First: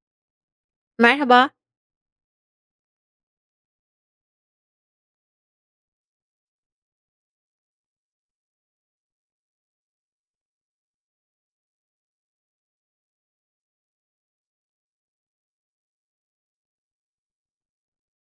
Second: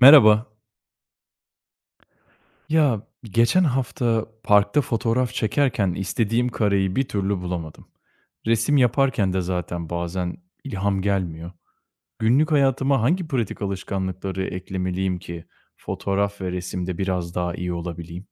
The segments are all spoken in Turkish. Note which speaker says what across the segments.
Speaker 1: Merhaba.
Speaker 2: Merhaba.
Speaker 1: Ya geçen hafta parkta fotoğraf çekerken istediğim kareyi bir türlü bulamadım. Resim yaparken de zaten bazen ilham gelmiyor. Günlük hayatıma hangi pratik alışkanlıkları eklemeliyim ki fotoğraf ve resimde biraz daha iyi olabileyim?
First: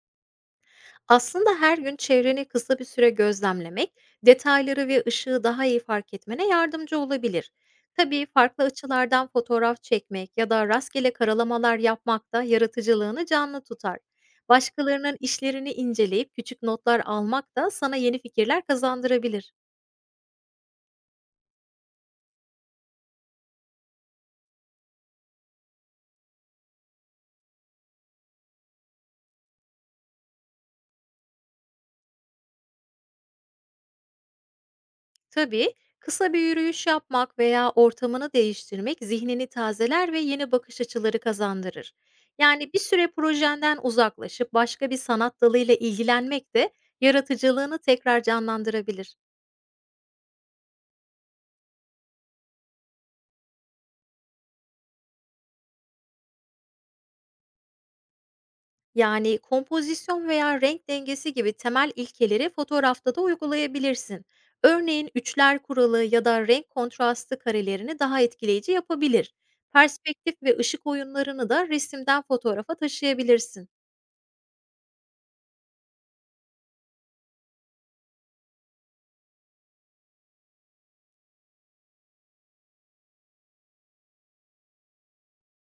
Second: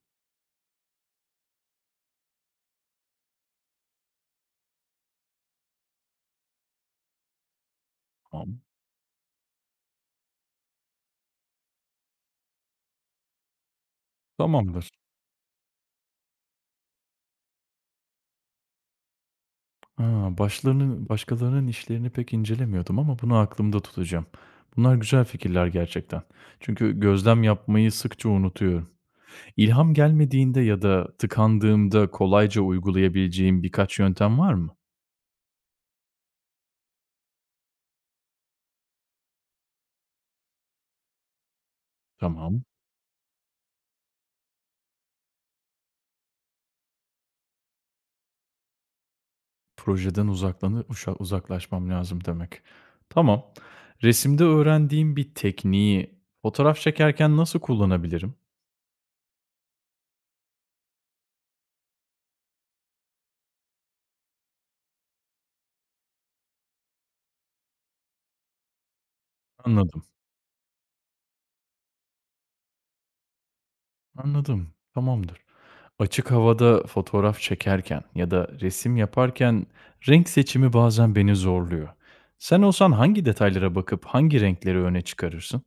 Speaker 2: Aslında her gün çevreni kısa bir süre gözlemlemek, detayları ve ışığı daha iyi fark etmene yardımcı olabilir. Tabii
Speaker 1: Tamam.
Speaker 2: farklı açılardan fotoğraf çekmek ya da rastgele karalamalar yapmak da yaratıcılığını canlı tutar.
Speaker 1: Tamamdır.
Speaker 2: Başkalarının işlerini inceleyip küçük notlar almak da sana yeni fikirler kazandırabilir.
Speaker 1: Ha, başkalarının işlerini pek incelemiyordum ama bunu aklımda tutacağım. Bunlar güzel fikirler gerçekten. Çünkü gözlem yapmayı sıkça unutuyorum. İlham gelmediğinde ya da tıkandığımda kolayca uygulayabileceğim birkaç yöntem var mı?
Speaker 2: Tabii kısa bir yürüyüş yapmak veya ortamını değiştirmek zihnini tazeler ve yeni bakış açıları kazandırır.
Speaker 1: Tamam.
Speaker 2: Yani bir süre projenden uzaklaşıp başka bir sanat dalıyla ilgilenmek de yaratıcılığını tekrar canlandırabilir.
Speaker 1: Projeden uzaklanı uşa Uzaklaşmam lazım demek. Tamam. Resimde öğrendiğim bir tekniği fotoğraf çekerken nasıl kullanabilirim?
Speaker 2: Yani kompozisyon veya renk dengesi gibi temel ilkeleri fotoğrafta da uygulayabilirsin. Örneğin üçler kuralı ya da renk kontrastı karelerini daha etkileyici yapabilir.
Speaker 1: Anladım.
Speaker 2: Perspektif ve ışık oyunlarını da resimden fotoğrafa taşıyabilirsin.
Speaker 1: Anladım. Tamamdır. Açık havada fotoğraf çekerken ya da resim yaparken renk seçimi bazen beni zorluyor. Sen olsan hangi detaylara bakıp hangi renkleri öne çıkarırsın?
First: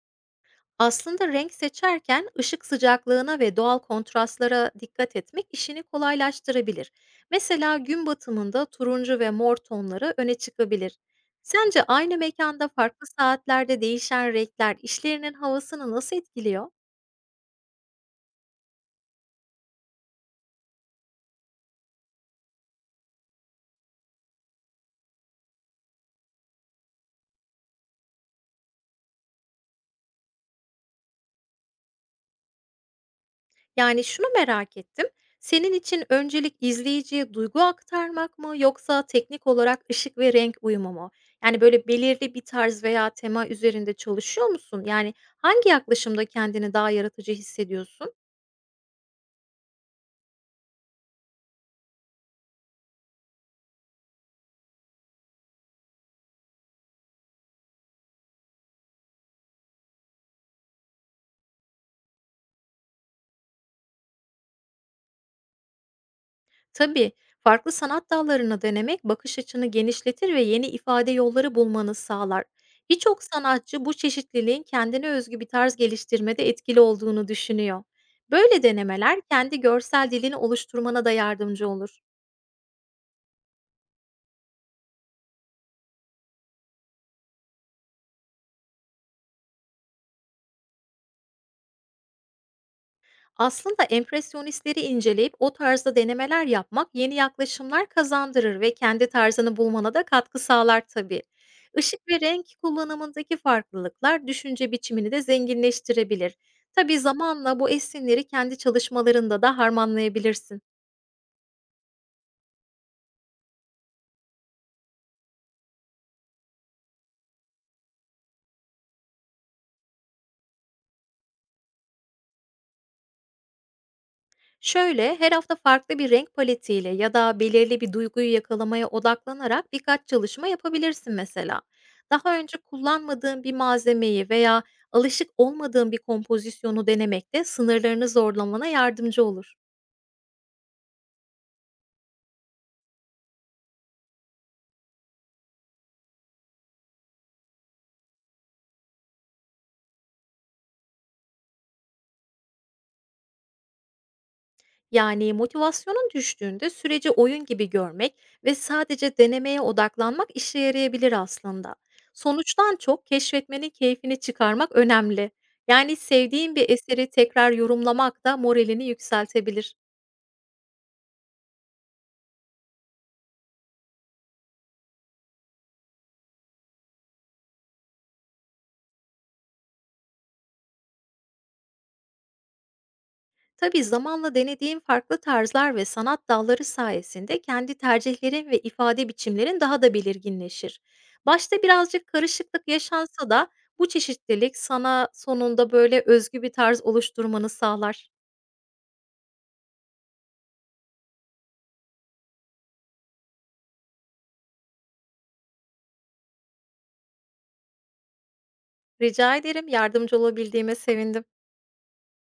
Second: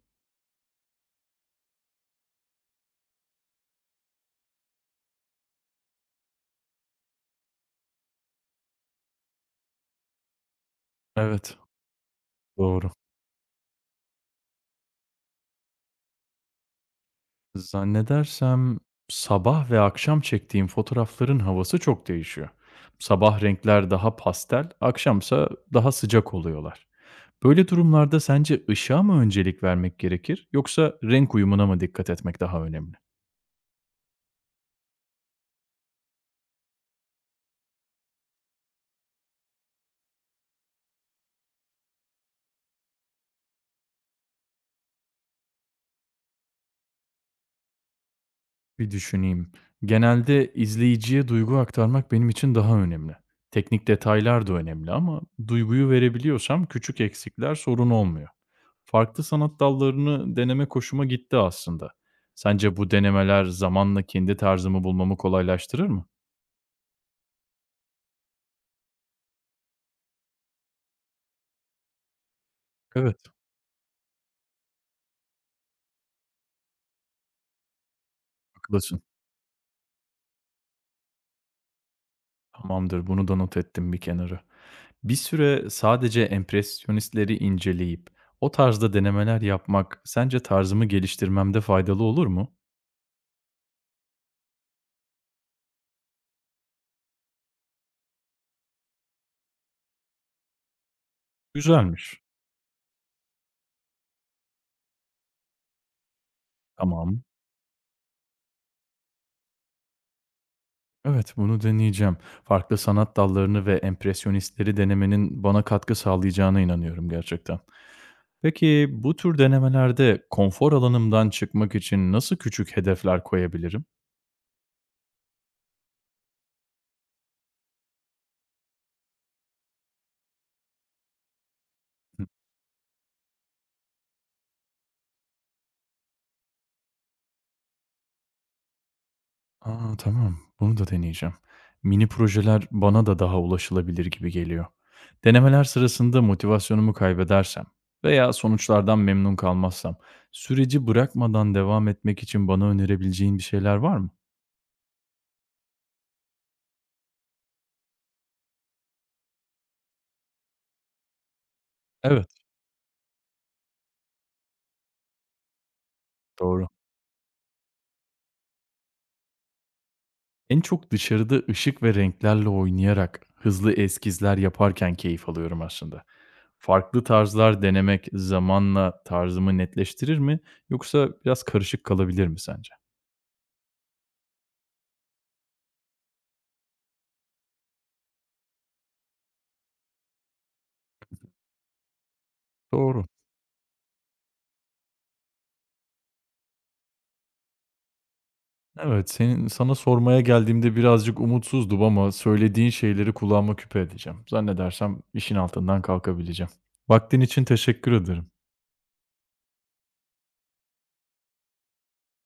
Speaker 2: Aslında renk seçerken ışık sıcaklığına ve doğal kontrastlara dikkat etmek işini kolaylaştırabilir. Mesela gün batımında turuncu ve mor tonları öne çıkabilir.
Speaker 1: Evet,
Speaker 2: Sence aynı mekanda
Speaker 1: doğru.
Speaker 2: farklı saatlerde değişen renkler işlerinin havasını nasıl etkiliyor?
Speaker 1: Zannedersem sabah ve akşam çektiğim fotoğrafların havası çok değişiyor. Sabah renkler daha pastel, akşamsa daha sıcak oluyorlar. Böyle durumlarda sence ışığa mı öncelik vermek gerekir yoksa renk uyumuna mı dikkat etmek daha önemli?
Speaker 2: Yani şunu merak ettim. Senin için öncelik izleyiciye duygu aktarmak mı yoksa teknik olarak ışık ve renk uyumu mu? Yani böyle belirli bir tarz veya tema üzerinde çalışıyor musun? Yani hangi yaklaşımda kendini daha yaratıcı hissediyorsun?
Speaker 1: Bir düşüneyim. Genelde izleyiciye duygu aktarmak benim için daha önemli. Teknik detaylar da önemli ama duyguyu verebiliyorsam küçük eksikler sorun olmuyor. Farklı sanat dallarını deneme hoşuma gitti aslında. Sence bu denemeler zamanla kendi tarzımı bulmamı kolaylaştırır mı?
Speaker 2: Tabii farklı sanat dallarını denemek bakış açını genişletir ve yeni ifade yolları bulmanı sağlar.
Speaker 1: Evet.
Speaker 2: Birçok sanatçı bu çeşitliliğin kendine özgü bir tarz geliştirmede etkili olduğunu düşünüyor. Böyle
Speaker 1: Haklısın.
Speaker 2: denemeler kendi görsel dilini oluşturmana da yardımcı olur.
Speaker 1: Tamamdır, bunu da not ettim bir kenara. Bir süre sadece empresyonistleri inceleyip o tarzda denemeler yapmak sence tarzımı geliştirmemde faydalı olur mu?
Speaker 2: Aslında empresyonistleri inceleyip o tarzda denemeler yapmak yeni yaklaşımlar kazandırır ve kendi tarzını bulmana da katkı sağlar tabii. Işık ve
Speaker 1: Güzelmiş.
Speaker 2: renk kullanımındaki farklılıklar düşünce biçimini de zenginleştirebilir. Tabii
Speaker 1: Tamam.
Speaker 2: zamanla bu esinleri kendi çalışmalarında da harmanlayabilirsin.
Speaker 1: Evet, bunu deneyeceğim. Farklı sanat dallarını ve empresyonistleri denemenin bana katkı sağlayacağına inanıyorum gerçekten. Peki bu tür denemelerde konfor alanımdan çıkmak için nasıl küçük hedefler koyabilirim?
Speaker 2: Şöyle, her hafta farklı bir renk paletiyle ya da belirli bir duyguyu yakalamaya odaklanarak birkaç çalışma yapabilirsin mesela.
Speaker 1: Hı.
Speaker 2: Daha önce kullanmadığın bir malzemeyi veya alışık olmadığın bir kompozisyonu denemek de sınırlarını zorlamana yardımcı olur.
Speaker 1: Aa, tamam, bunu da deneyeceğim. Mini projeler bana da daha ulaşılabilir gibi geliyor. Denemeler sırasında motivasyonumu kaybedersem veya sonuçlardan memnun kalmazsam süreci bırakmadan devam etmek için bana önerebileceğin bir şeyler var mı?
Speaker 2: Yani motivasyonun düştüğünde süreci oyun gibi görmek ve sadece denemeye odaklanmak işe yarayabilir aslında.
Speaker 1: Evet,
Speaker 2: Sonuçtan çok keşfetmenin keyfini çıkarmak önemli. Yani sevdiğin
Speaker 1: doğru.
Speaker 2: bir eseri tekrar yorumlamak da moralini yükseltebilir.
Speaker 1: En çok dışarıda ışık ve renklerle oynayarak hızlı eskizler yaparken keyif alıyorum aslında. Farklı tarzlar denemek zamanla tarzımı netleştirir mi yoksa biraz karışık kalabilir mi sence?
Speaker 2: Tabii zamanla denediğin farklı tarzlar ve sanat dalları sayesinde kendi tercihlerin ve ifade biçimlerin daha da belirginleşir. Başta birazcık karışıklık
Speaker 1: Doğru.
Speaker 2: yaşansa da bu çeşitlilik sana sonunda böyle özgü bir tarz oluşturmanı sağlar.
Speaker 1: Evet, sana sormaya geldiğimde birazcık umutsuzdum ama söylediğin şeyleri kulağıma küpe edeceğim. Zannedersem işin altından kalkabileceğim. Vaktin için teşekkür ederim.
Speaker 2: Rica ederim. Yardımcı olabildiğime sevindim.